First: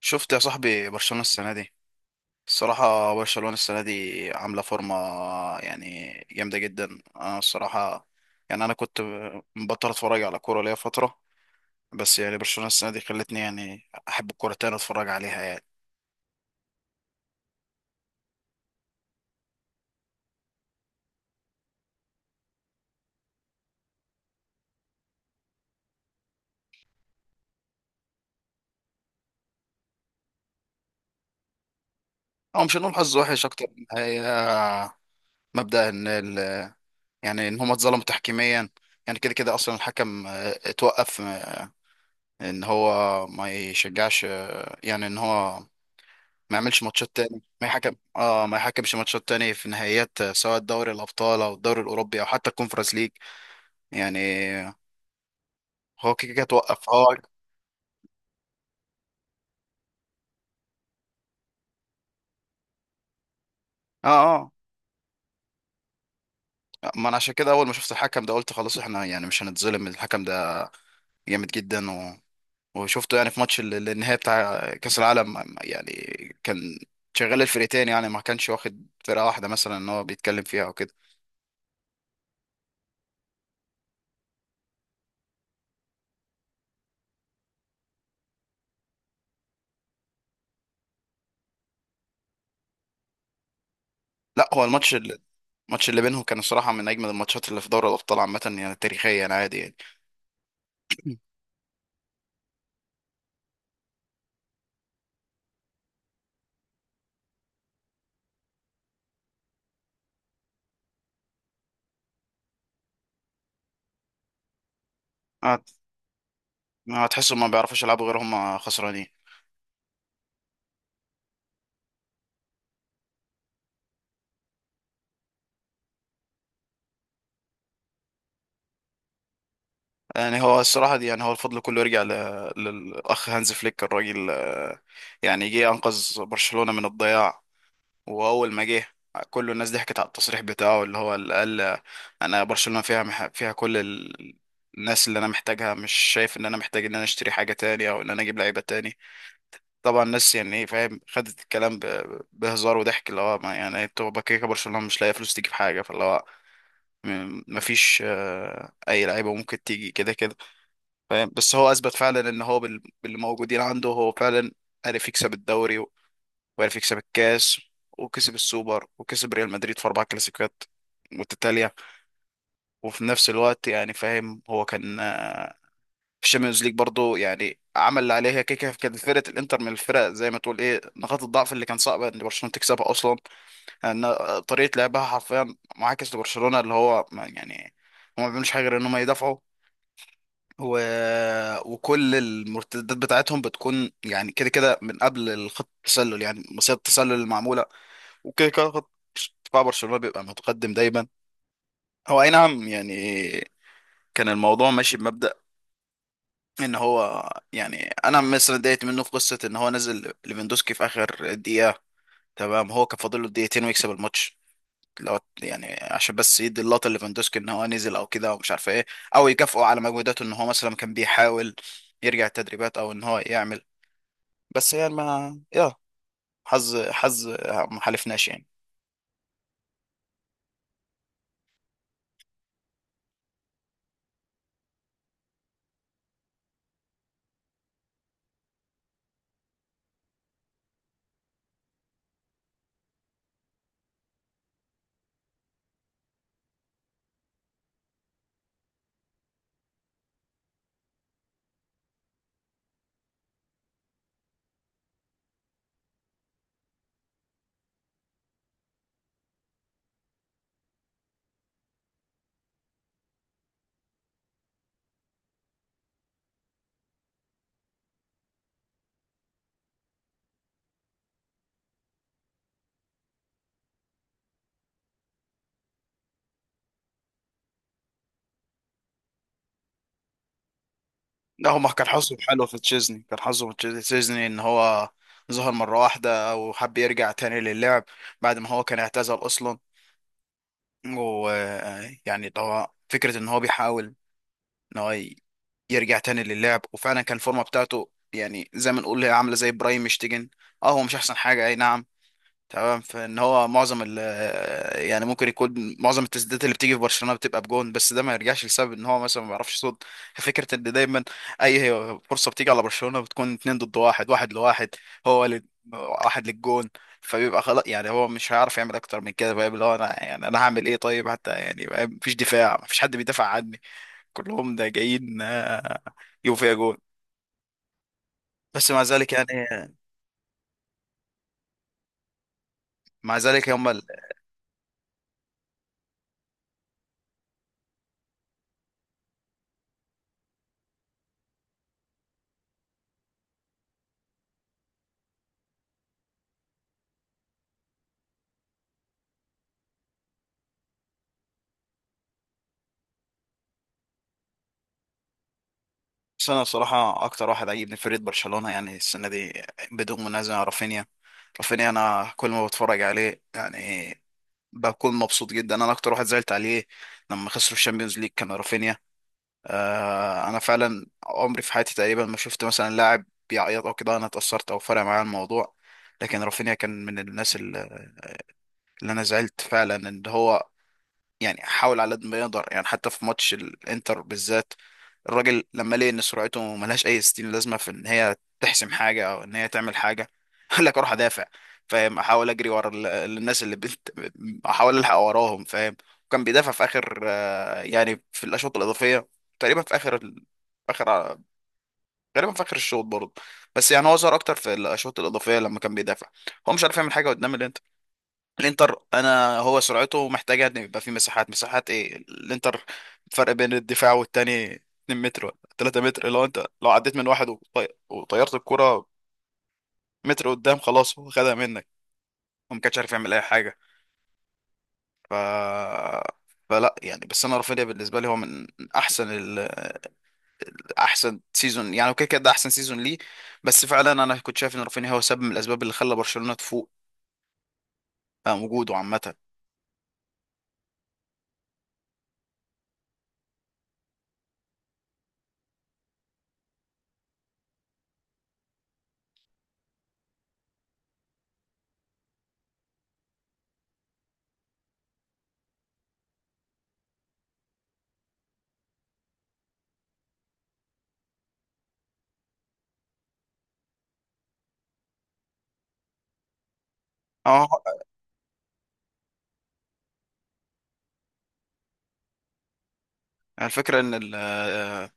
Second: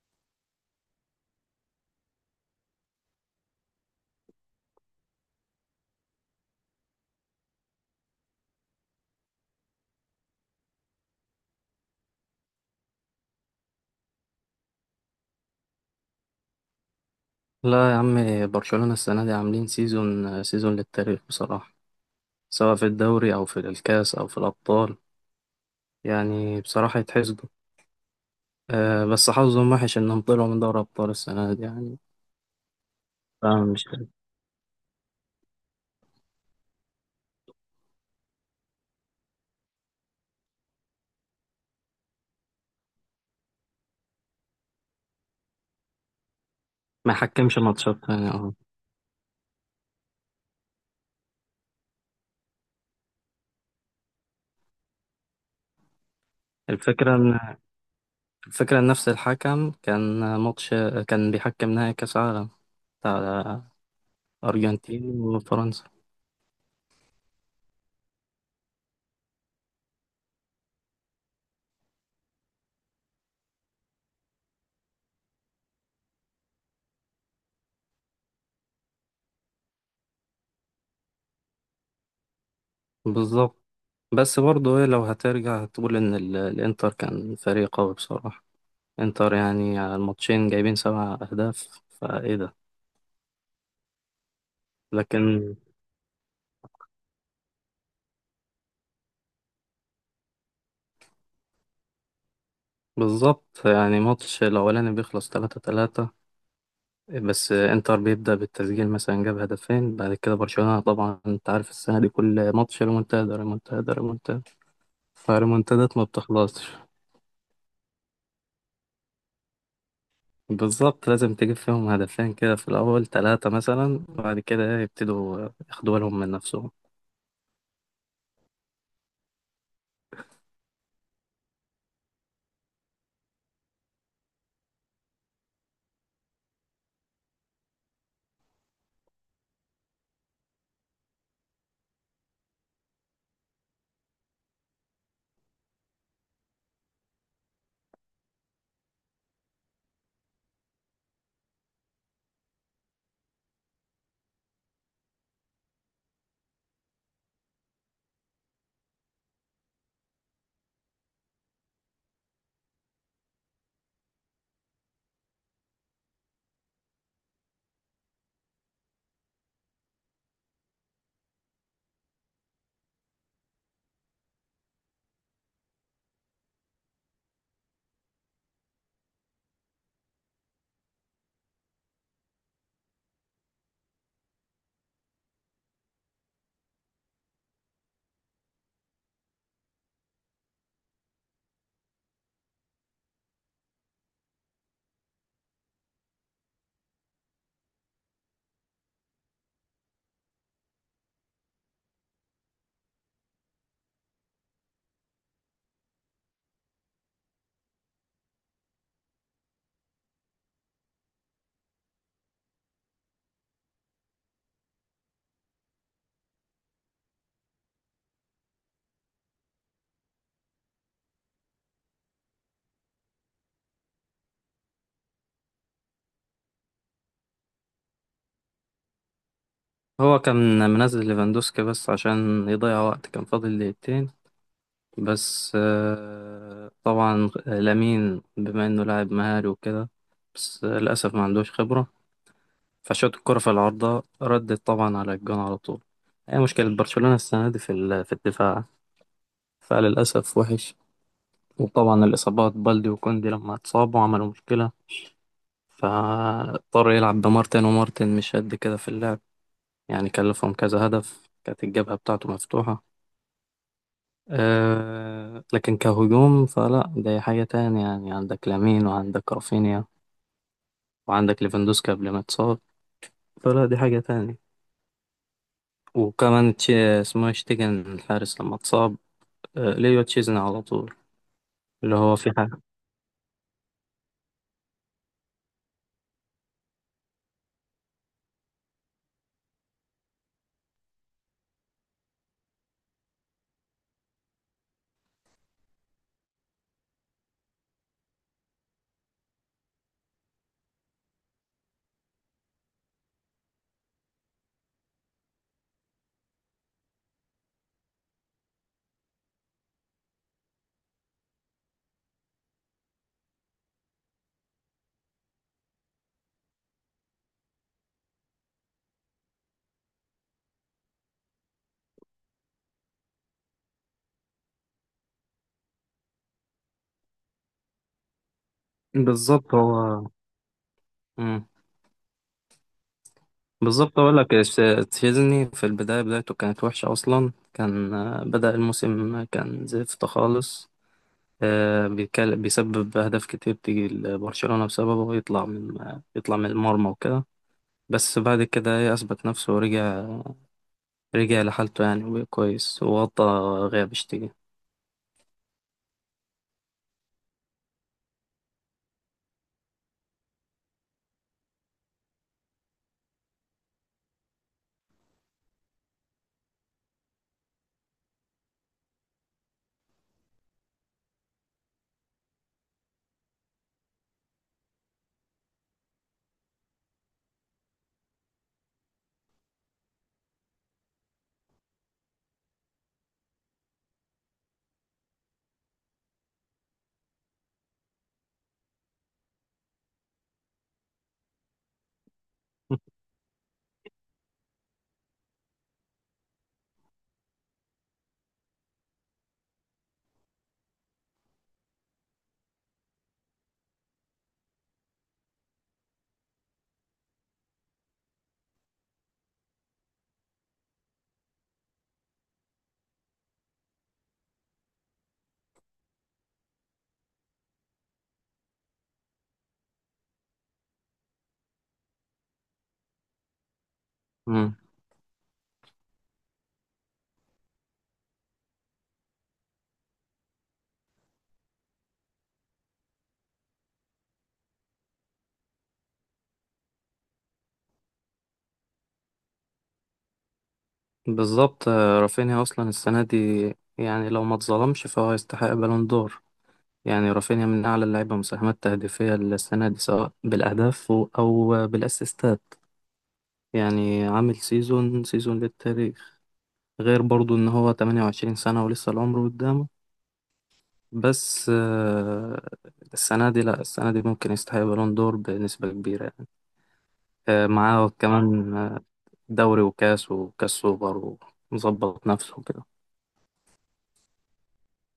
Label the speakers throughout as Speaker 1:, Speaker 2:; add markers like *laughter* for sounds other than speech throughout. Speaker 1: شفت يا صاحبي برشلونة السنة دي. الصراحة برشلونة السنة دي عاملة فورمة، يعني جامدة جدا. أنا الصراحة يعني أنا كنت مبطل أتفرج على كورة ليا فترة، بس يعني برشلونة السنة دي خلتني يعني أحب الكورة تاني أتفرج عليها يعني.
Speaker 2: لا يا عم. برشلونة السنة دي عاملين سيزون سيزون للتاريخ بصراحة، سواء في الدوري أو في الكاس أو في الأبطال. يعني بصراحة يتحسدوا. أه، بس حظهم وحش إنهم طلعوا من دوري أبطال السنة دي يعني.
Speaker 1: أو مش هنقول حظ وحش أكتر
Speaker 2: فمش
Speaker 1: من هي مبدأ إن ال يعني إن هما اتظلموا تحكيميا. يعني كده كده أصلا الحكم اتوقف، إن هو ما يشجعش، يعني إن هو ما يعملش
Speaker 2: ما
Speaker 1: ماتشات تاني
Speaker 2: حكمش
Speaker 1: ما يحكم
Speaker 2: ماتشات يعني اه.
Speaker 1: ما يحكمش ماتشات تاني في نهائيات، سواء دوري الابطال او الدوري الاوروبي او حتى الكونفرنس ليج. يعني هو كده كده توقف هو
Speaker 2: الفكرة إن الفكرة إن نفس الحكم كان ماتش، كان بيحكم نهائي كأس عالم بتاع
Speaker 1: اه
Speaker 2: أرجنتين وفرنسا.
Speaker 1: آه. ما انا عشان كده اول ما شفت الحكم ده قلت خلاص احنا يعني مش هنتظلم. الحكم ده جامد جدا وشفته يعني في ماتش النهائي بتاع كاس العالم يعني. كان شغال الفرقتين، يعني ما كانش واخد فرقه واحده مثلا ان هو بيتكلم فيها او كده.
Speaker 2: بالظبط. بس برضه إيه، لو هترجع هتقول إن الإنتر كان فريق قوي بصراحة. انتر يعني على الماتشين جايبين سبع أهداف، فايه ده؟
Speaker 1: لا هو الماتش ال-
Speaker 2: لكن
Speaker 1: الماتش اللي بينهم كان الصراحه من اجمل الماتشات اللي في دوري الابطال عامه، يعني تاريخيا عادي يعني.
Speaker 2: بالظبط. يعني ماتش الأولاني بيخلص تلاتة تلاتة، بس انتر بيبدأ بالتسجيل، مثلا جاب هدفين، بعد كده برشلونة طبعا انت عارف السنة دي كل ماتش ريمونتادا ريمونتادا ريمونتادا،
Speaker 1: *clears throat*
Speaker 2: فالريمونتادات ما بتخلصش.
Speaker 1: هتحسوا ما بيعرفوش يلعبوا غير هم خسرانين.
Speaker 2: بالظبط، لازم تجيب فيهم هدفين كده في الأول تلاتة مثلا، بعد كده يبتدوا ياخدوا بالهم من نفسهم.
Speaker 1: يعني هو الصراحة دي، يعني هو الفضل كله يرجع للأخ هانز فليك الراجل، يعني جه أنقذ برشلونة من الضياع. وأول ما جه كل الناس ضحكت على التصريح بتاعه اللي هو اللي قال، أنا برشلونة فيها فيها كل الناس اللي أنا محتاجها، مش شايف إن أنا محتاج إن أنا أشتري حاجة تاني أو إن أنا أجيب لعيبة تاني. طبعا الناس يعني إيه فاهم خدت الكلام بهزار وضحك، اللي هو ما يعني أنتوا بكيكة برشلونة مش لاقية فلوس تجيب حاجة، فاللي هو مفيش، اي لعيبه ممكن تيجي كده كده فاهم. بس هو اثبت فعلا ان هو باللي موجودين عنده هو فعلا عرف يكسب الدوري، وعرف يكسب الكاس، وكسب السوبر، وكسب ريال مدريد في اربع كلاسيكيات متتاليه. وفي نفس الوقت يعني فاهم هو كان، في الشامبيونز ليج برضه يعني عمل اللي عليه. هي كده كده كانت فرقه الانتر من الفرق زي ما تقول ايه نقاط الضعف اللي كان صعب ان برشلونه تكسبها اصلا. ان طريقه لعبها حرفيا معاكس لبرشلونه، اللي هو يعني هم ما بيعملوش حاجه غير ان هم يدافعوا، و... وكل المرتدات بتاعتهم بتكون يعني كده كده من قبل الخط التسلل، يعني مصيدة التسلل المعمولة. وكده كده خط دفاع برشلونة بيبقى متقدم دايما. هو أي نعم يعني كان الموضوع ماشي بمبدأ إن هو يعني. أنا مثلا اتضايقت منه في قصة إن هو نزل ليفاندوسكي في آخر دقيقة. تمام هو كان فاضل له دقيقتين ويكسب الماتش، لو يعني عشان بس يدي اللقطة ليفاندوسكي إن هو نزل أو كده ومش عارف إيه، أو يكافئه على مجهوداته إن هو مثلا كان بيحاول يرجع التدريبات او ان هو يعمل. بس يعني ما يا، حظ ما حالفناش يعني.
Speaker 2: هو كان منزل ليفاندوسكي بس عشان يضيع وقت، كان فاضل دقيقتين. بس طبعا لامين بما انه لاعب مهاري وكده، بس للاسف ما عندوش خبره، فشوت الكره في العارضه ردت طبعا على الجون على طول. هي مشكله برشلونه السنه دي في الدفاع، فللاسف وحش. وطبعا الاصابات بالدي وكوندي لما اتصابوا عملوا مشكله، فاضطر يلعب بمارتن، ومارتن مش قد كده في اللعب، يعني كلفهم كذا هدف، كانت الجبهه بتاعته مفتوحه. أه لكن كهجوم فلا، ده حاجة تانية، يعني عندك لامين وعندك رافينيا وعندك ليفاندوسكي قبل ما اتصاب. فلا دي حاجة تانية. وكمان اسمه إيه، شتيجن الحارس لما اتصاب، أه ليو تشيزني على طول.
Speaker 1: لا هو ما كان
Speaker 2: اللي هو
Speaker 1: حظه
Speaker 2: في
Speaker 1: حلو في
Speaker 2: حاجة
Speaker 1: تشيزني، كان حظه في تشيزني ان هو ظهر مرة واحدة وحب يرجع تاني للعب بعد ما هو كان اعتزل اصلا. ويعني اللي هو فكرة ان هو بيحاول ان هو يرجع تاني للعب، وفعلا كان الفورمة بتاعته يعني زي ما نقول هي عاملة زي برايم مشتيجن. اه هو مش احسن حاجة اي نعم، تمام. فان هو معظم يعني ممكن يكون معظم التسديدات اللي بتيجي في برشلونه بتبقى بجون، بس ده ما يرجعش لسبب ان هو مثلا ما بيعرفش يصد. فكره ان دايما اي فرصه بتيجي على برشلونه بتكون اتنين ضد واحد، واحد لواحد، هو ل... واحد للجون، فبيبقى خلاص يعني هو مش هيعرف يعمل اكتر من كده بقى. اللي هو انا يعني انا هعمل ايه طيب حتى، يعني بقى مفيش دفاع مفيش حد بيدافع عني كلهم ده جايين، يجوا فيها جون. بس مع ذلك
Speaker 2: بالظبط
Speaker 1: يعني،
Speaker 2: هو. مم.
Speaker 1: مع ذلك هم.
Speaker 2: بالظبط أقول لك إيش، تشيزني في البداية بدايته كانت وحشة أصلا، كان بدأ الموسم، كان زفت خالص، بيسبب أهداف كتير تيجي لبرشلونة بسببه، ويطلع من آه، يطلع من المرمى وكده. بس بعد كده ايه اثبت نفسه ورجع لحالته يعني، وبقى كويس وغطى غياب اشتكي.
Speaker 1: بس انا بصراحه اكتر واحد عجبني فريق برشلونه يعني السنه دي بدون منازع رافينيا. رافينيا انا كل ما بتفرج عليه يعني بكون مبسوط جدا. انا اكتر واحد زعلت عليه لما خسروا الشامبيونز ليج كان رافينيا. آه انا فعلا عمري في حياتي تقريبا ما شفت مثلا لاعب بيعيط او كده انا اتاثرت او فرق معايا الموضوع، لكن رافينيا كان من الناس اللي انا زعلت فعلا ان هو يعني حاول على قد ما يقدر. يعني حتى في ماتش الانتر بالذات، الراجل لما لقى ان سرعته ملهاش اي ستين لازمه في ان هي تحسم حاجه او ان هي تعمل حاجه، *laughs* قال لك اروح ادافع فاهم. احاول اجري ورا الناس اللي بنت، احاول الحق وراهم فاهم. وكان بيدافع في اخر، يعني في الاشواط الاضافيه تقريبا في اخر غالبا في اخر الشوط برضه. بس يعني هو ظهر اكتر في الاشواط الاضافيه لما كان بيدافع. هو مش عارف يعمل حاجه قدام الانتر، انا هو سرعته محتاجه ان يبقى في مساحات، ايه الانتر فرق بين الدفاع والتاني 2 متر ولا 3 متر. لو انت لو عديت من واحد وطيرت الكرة متر قدام خلاص هو خدها منك وما كانش عارف يعمل اي حاجه.
Speaker 2: مم.
Speaker 1: ف، فلا يعني. بس انا رافينيا بالنسبه لي هو من احسن ال... احسن سيزون يعني، وكده كده ده احسن سيزون ليه. بس فعلا انا كنت شايف ان رافينيا هو سبب من الاسباب اللي خلى برشلونه تفوق، وجوده عامه.
Speaker 2: بالظبط، رافينيا اصلا السنه دي، يعني لو ما اتظلمش فهو يستحق بالون دور. يعني رافينيا من اعلى اللعيبه مساهمات تهديفيه السنه دي، سواء بالاهداف او بالاسيستات. يعني عامل سيزون سيزون للتاريخ، غير برضو ان هو 28 سنه ولسه العمر قدامه. بس السنه دي لا السنه دي ممكن يستحق بالون دور بنسبه كبيره.
Speaker 1: اه
Speaker 2: معاه كمان دوري وكاس وكاس سوبر، ومظبط نفسه كده.
Speaker 1: الفكره ان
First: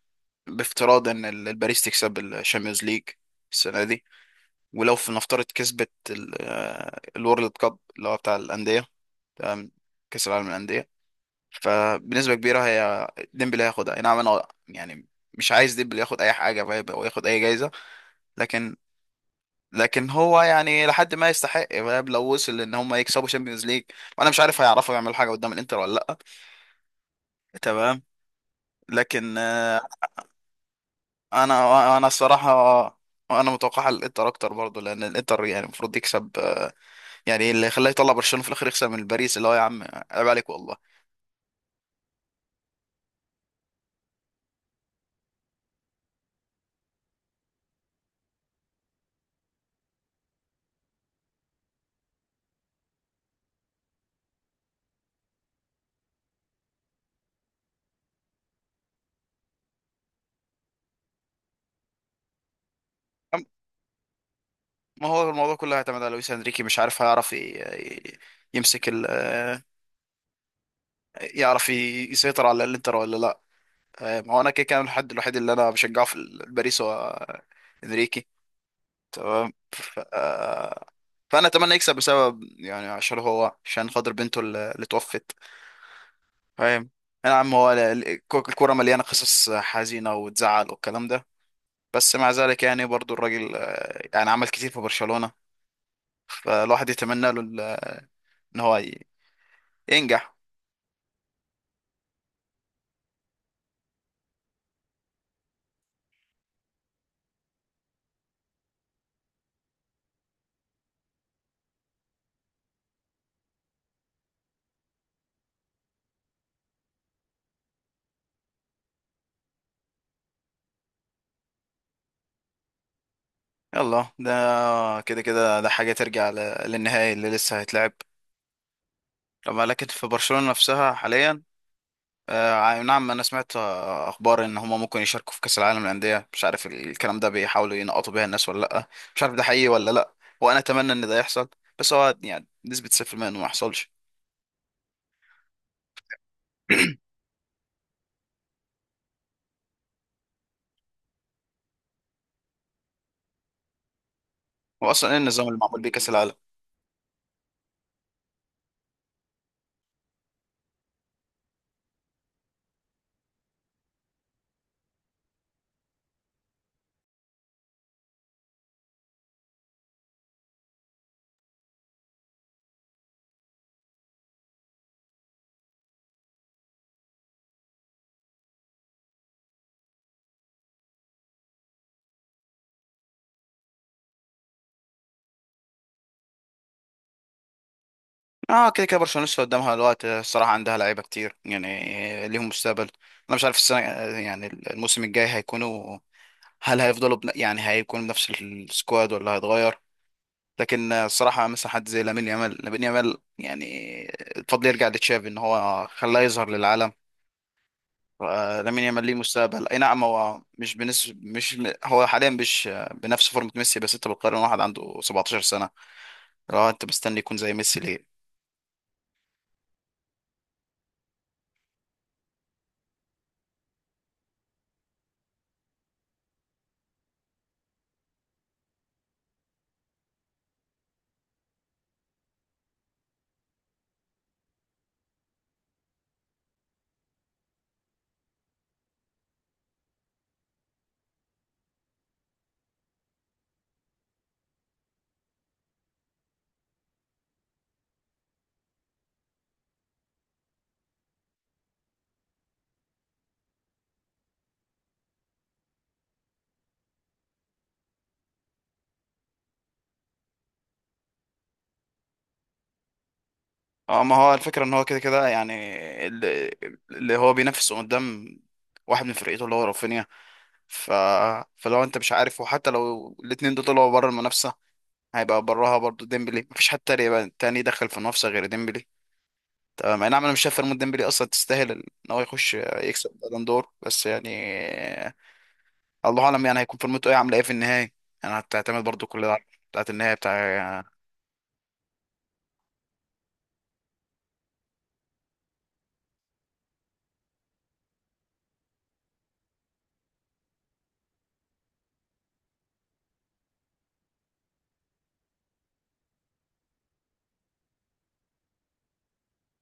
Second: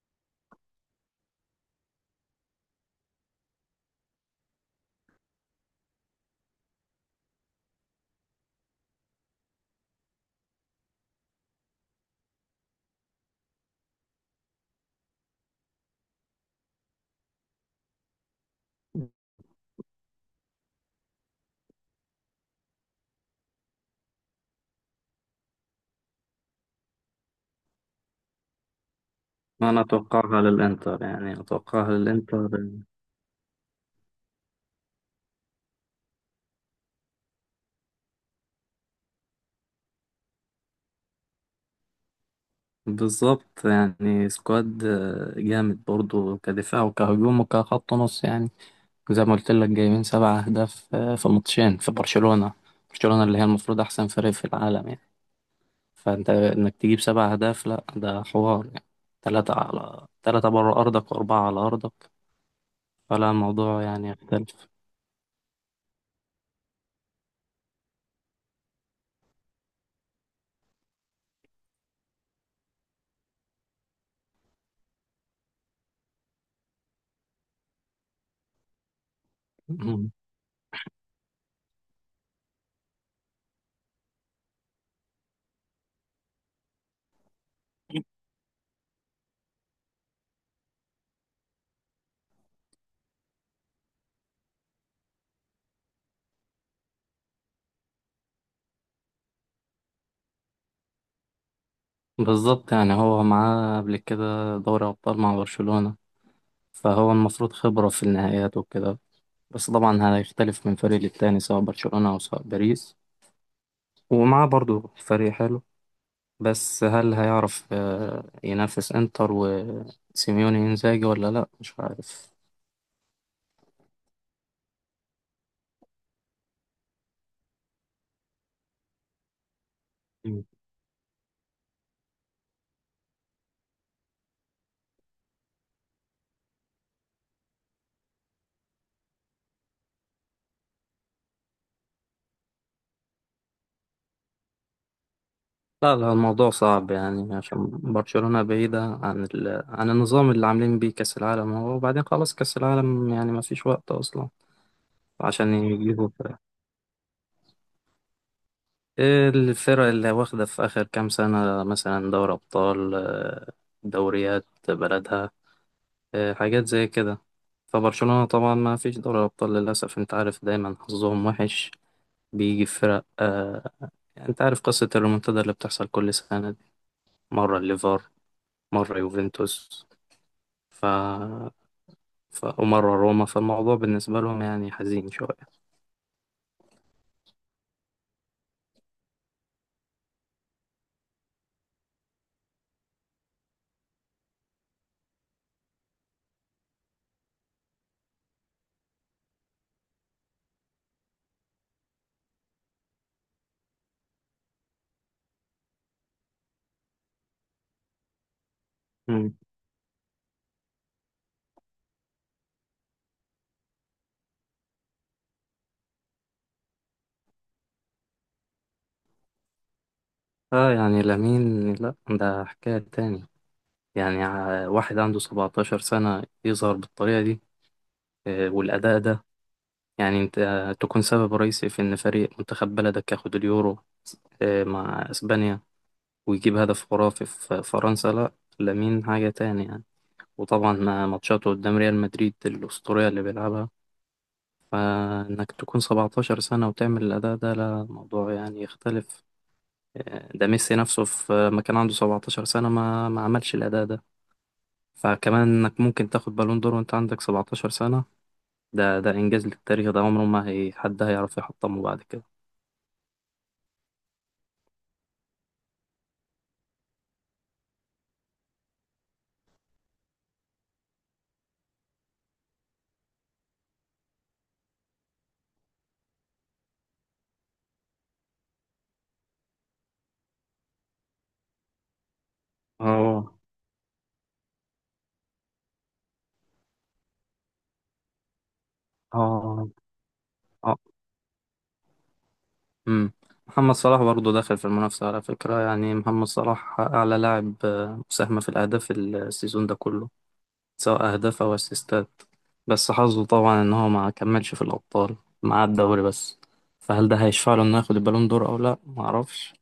Speaker 1: بافتراض ان الباريس تكسب الشامبيونز ليج السنه دي، ولو في نفترض كسبت الورلد كاب اللي هو بتاع الانديه، تمام، كاس العالم للانديه، فبنسبه كبيره هي ديمبلي هياخدها أي نعم. انا يعني مش عايز ديمبلي ياخد اي حاجه فاهم او ياخد اي جايزه، لكن، لكن هو يعني لحد ما يستحق فاهم لو وصل ان هم يكسبوا شامبيونز ليج. وانا مش عارف هيعرفوا يعملوا حاجه قدام الانتر ولا لا، تمام، لكن آه،
Speaker 2: أنا أتوقعها للإنتر، يعني أتوقعها
Speaker 1: انا،
Speaker 2: للإنتر.
Speaker 1: الصراحه انا متوقع الانتر اكتر برضه لان الانتر يعني المفروض يكسب، يعني اللي خلاه يطلع برشلونه في الاخر يكسب من باريس اللي هو يا عم عيب عليك والله.
Speaker 2: بالظبط، يعني سكواد جامد برضو، كدفاع وكهجوم وكخط نص يعني. زي ما قلت لك جايبين سبع أهداف في ماتشين، في برشلونة، برشلونة اللي هي المفروض أحسن فريق في العالم يعني. فأنت إنك تجيب سبع أهداف، لأ ده حوار يعني، تلاتة على تلاتة بره أرضك وأربعة على أرضك، فلا
Speaker 1: أم-
Speaker 2: الموضوع يعني يختلف.
Speaker 1: ما هو الموضوع كله هيعتمد على لويس انريكي مش عارف هيعرف ي- يمسك ال آه، يعرف يسيطر على الانتر ولا لا. ما هو انا كده كان الحد الوحيد اللي انا بشجعه في باريس هو، انريكي، تمام. ف... آه، فانا اتمنى يكسب بسبب يعني، عشان هو عشان خاطر بنته اللي توفت فاهم. يا عم هو الكرة مليانة قصص حزينة وتزعل والكلام ده، بس مع ذلك يعني برضو الراجل، يعني عمل كتير في برشلونة. فالواحد يتمنى له ان هو ينجح.
Speaker 2: بالظبط، يعني هو معاه قبل كده دوري أبطال مع برشلونة، فهو المفروض خبرة في النهائيات وكده. بس طبعا هيختلف من فريق للتاني، سواء برشلونة أو سواء باريس. ومعاه برضو فريق حلو، بس هل هيعرف ينافس إنتر وسيميوني إنزاجي ولا لأ، مش عارف.
Speaker 1: يلا ده كده كده ده حاجة ترجع للنهائي اللي لسه هيتلعب طبعا. لكن في
Speaker 2: مم.
Speaker 1: برشلونة نفسها حاليا، نعم انا سمعت، اخبار ان هما ممكن يشاركوا في كأس العالم للأندية. مش عارف الكلام ده بيحاولوا ينقطوا بيها الناس ولا لا، مش عارف ده حقيقي ولا لا، وانا اتمنى ان ده يحصل، بس هو يعني نسبة 0% انه ما يحصلش.
Speaker 2: لا لا، الموضوع صعب
Speaker 1: *clears throat*
Speaker 2: يعني، عشان برشلونة بعيدة عن النظام اللي عاملين بيه كأس العالم. هو وبعدين خلاص كأس العالم يعني ما فيش وقت أصلا
Speaker 1: هو اصلا ايه النظام
Speaker 2: عشان
Speaker 1: اللي معمول بيه
Speaker 2: يجيبوا
Speaker 1: كاس العالم؟
Speaker 2: إيه الفرق اللي واخدة في آخر كام سنة، مثلا دوري أبطال دوريات بلدها، حاجات زي كده. فبرشلونة طبعا ما فيش دوري أبطال للأسف، أنت عارف دايما حظهم وحش، بيجي في فرق يعني أنت عارف قصة الريمونتادا اللي بتحصل كل سنة دي، مرة الليفر، مرة يوفنتوس، ف... ومرة روما، فالموضوع بالنسبة لهم يعني حزين شوية.
Speaker 1: اه كده كده برشلونه لسه قدامها الوقت. الصراحه عندها لعيبه كتير يعني ليهم مستقبل. انا مش عارف السنه يعني الموسم الجاي هيكونوا، هل هيفضلوا يعني هيكونوا بنفس السكواد ولا هيتغير. لكن الصراحه مثلا حد زي لامين يامال، لامين يامال يعني الفضل يرجع لتشافي ان هو خلاه يظهر للعالم. لامين يامال ليه
Speaker 2: مم.
Speaker 1: مستقبل اي نعم. هو مش بنسبه مش، هو حاليا مش بنفس فورمه ميسي، بس انت بتقارن واحد عنده 17 سنه لو انت مستني يكون زي ميسي ليه.
Speaker 2: اه يعني لامين لا ده حكاية تاني، يعني واحد عنده 17 سنة يظهر بالطريقة دي، والأداء ده، يعني أنت تكون سبب رئيسي في إن فريق منتخب بلدك ياخد اليورو، مع أسبانيا، ويجيب هدف خرافي في فرنسا، لأ لامين حاجة تاني يعني. وطبعا مع ماتشاته قدام ريال مدريد الأسطورية اللي بيلعبها، فإنك تكون 17 سنة وتعمل الأداء ده، لا موضوع يعني يختلف. ده ميسي نفسه في ما كان عنده 17 سنة ما عملش الأداء ده. فكمان انك ممكن تاخد بالون دور وانت عندك 17 سنة، ده إنجاز للتاريخ، ده عمره ما هي حد هيعرف يحطمه بعد كده.
Speaker 1: اه ما هو الفكرة ان هو كده كده يعني، اللي, اللي هو بينافسه قدام واحد من فرقته اللي هو رافينيا. ف... فلو انت مش عارف، وحتى لو الاتنين دول طلعوا بره المنافسة هيبقى براها برضو ديمبلي، مفيش حد تاني يبقى تاني يدخل في المنافسة غير ديمبلي تمام. اي نعم انا مش شايف فريمون ديمبلي اصلا تستاهل ان هو يخش يكسب
Speaker 2: اه
Speaker 1: بالون دور، بس يعني الله اعلم يعني هيكون فورمته ايه عامله ايه في النهاية. يعني هتعتمد برضو كل ده على
Speaker 2: اه
Speaker 1: بتاعت النهاية
Speaker 2: اه.
Speaker 1: بتاع.
Speaker 2: أمم. محمد صلاح برضه داخل في المنافسة على فكرة، يعني محمد صلاح أعلى لاعب مساهمة في الأهداف السيزون ده كله، سواء أهداف أو أسيستات. بس حظه طبعا إن هو ما كملش في الأبطال، مع الدوري بس. فهل ده هيشفع له إنه ياخد البالون دور أو لأ، معرفش.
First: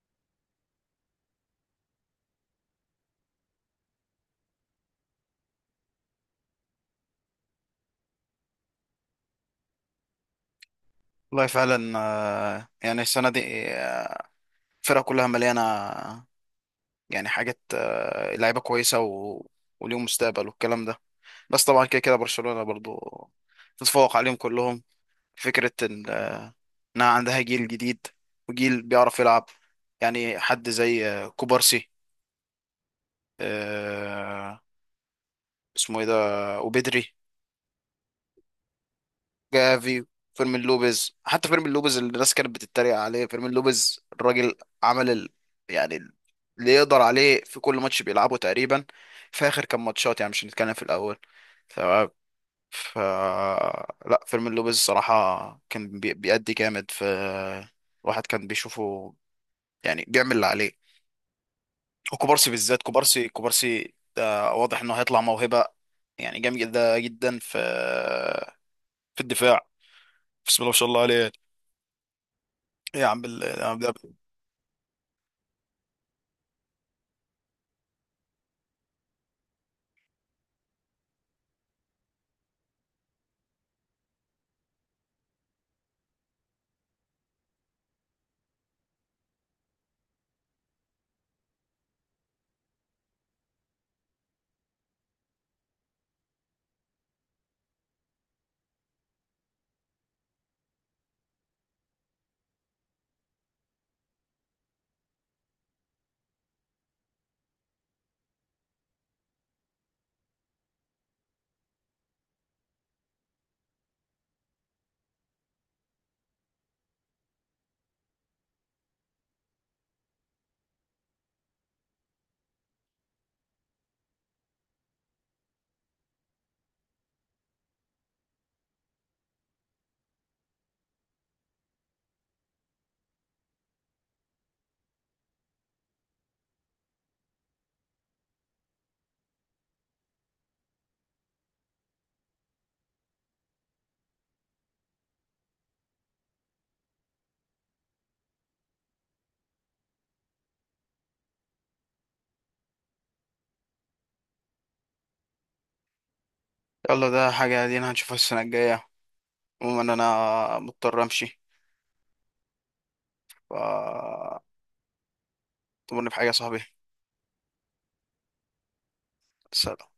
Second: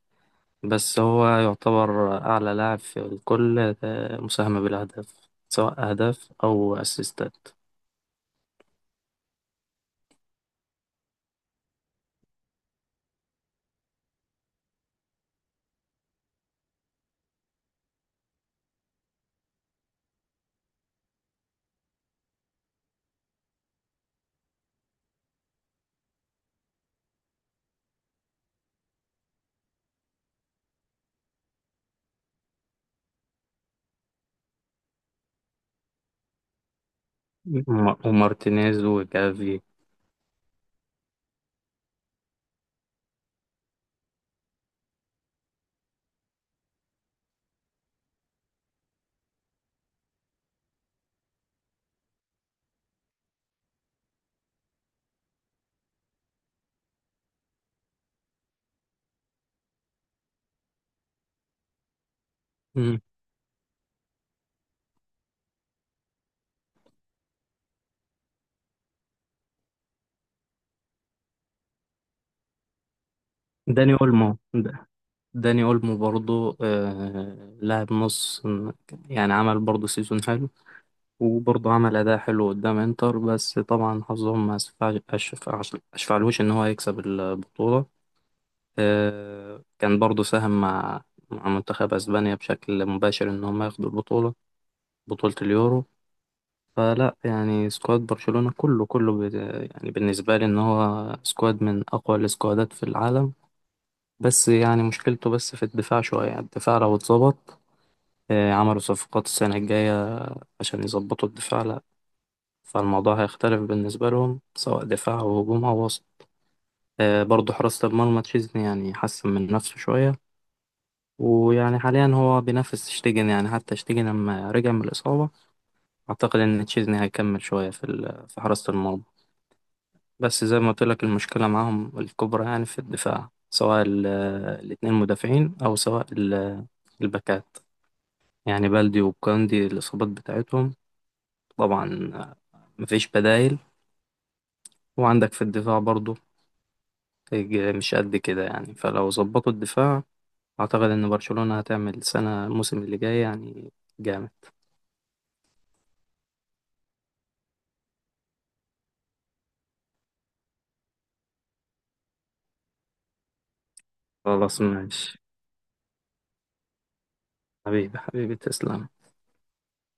Speaker 2: بس هو يعتبر أعلى لاعب في الكل مساهمة بالأهداف، سواء أهداف أو أسيستات.
Speaker 1: والله فعلا، يعني السنة دي، آه، الفرقة كلها مليانة يعني حاجات، لعيبه كويسه وليهم مستقبل والكلام ده. بس طبعا كده كده برشلونه برضو تتفوق عليهم كلهم، فكره انها عندها جيل جديد وجيل بيعرف يلعب. يعني حد زي، كوبارسي، آه، اسمه ايه ده، وبدري،
Speaker 2: ومارتينيز وجافي.
Speaker 1: جافي، فيرمين لوبيز. حتى فيرمين لوبيز اللي الناس كانت بتتريق عليه، فيرمين لوبيز الراجل عمل يعني اللي يقدر عليه في كل ماتش بيلعبه تقريبا في اخر كام ماتشات، يعني مش هنتكلم في الاول. ف، لا فيلم لوبيز الصراحة كان بيأدي جامد في، الواحد كان بيشوفه يعني بيعمل اللي عليه. وكوبارسي بالذات،
Speaker 2: مم.
Speaker 1: كوبارسي ده واضح انه هيطلع موهبة يعني جامدة جدا في في الدفاع. بسم الله ما شاء الله عليه يعني. إيه يا عم يا عم ده.
Speaker 2: داني اولمو د- داني اولمو برضو آه لاعب نص، يعني عمل برضو سيزون حلو، وبرضو عمل اداء حلو قدام انتر. بس طبعا حظهم ما اسفع- أشفع- اشفعلوش ان هو يكسب البطولة. آه كان برضو ساهم مع منتخب اسبانيا بشكل مباشر، ان هم ياخدوا البطولة، بطولة اليورو. فلا يعني سكواد برشلونة كله كله يعني بالنسبة لي إن هو سكواد من أقوى السكوادات في العالم. بس يعني مشكلته بس في الدفاع شوية يعني، الدفاع لو اتظبط عملوا صفقات السنة الجاية عشان يظبطوا الدفاع، لا فالموضوع هيختلف بالنسبة لهم، سواء دفاع أو هجوم أو وسط. برضه حراسة المرمى تشيزني يعني حسن من نفسه شوية. ويعني حاليا هو بينافس شتيجن، يعني حتى شتيجن لما رجع من الإصابة أعتقد إن تشيزني هيكمل شوية في حراسة المرمى. بس زي ما قلت لك المشكلة معاهم الكبرى يعني في الدفاع، سواء الاتنين مدافعين، أو سواء الباكات، يعني بلدي وكاندي الإصابات بتاعتهم طبعا، مفيش بدايل. وعندك في الدفاع برضو مش قد كده يعني، فلو ظبطوا الدفاع أعتقد إن برشلونة هتعمل سنة الموسم اللي جاي يعني جامد.
Speaker 1: يلا ده حاجة دي هنشوفها السنة الجاية. عموما انا مضطر امشي، ف
Speaker 2: خلاص ماشي.
Speaker 1: تمرني في حاجة يا صاحبي.
Speaker 2: حبيبي حبيبي تسلم.
Speaker 1: سلام.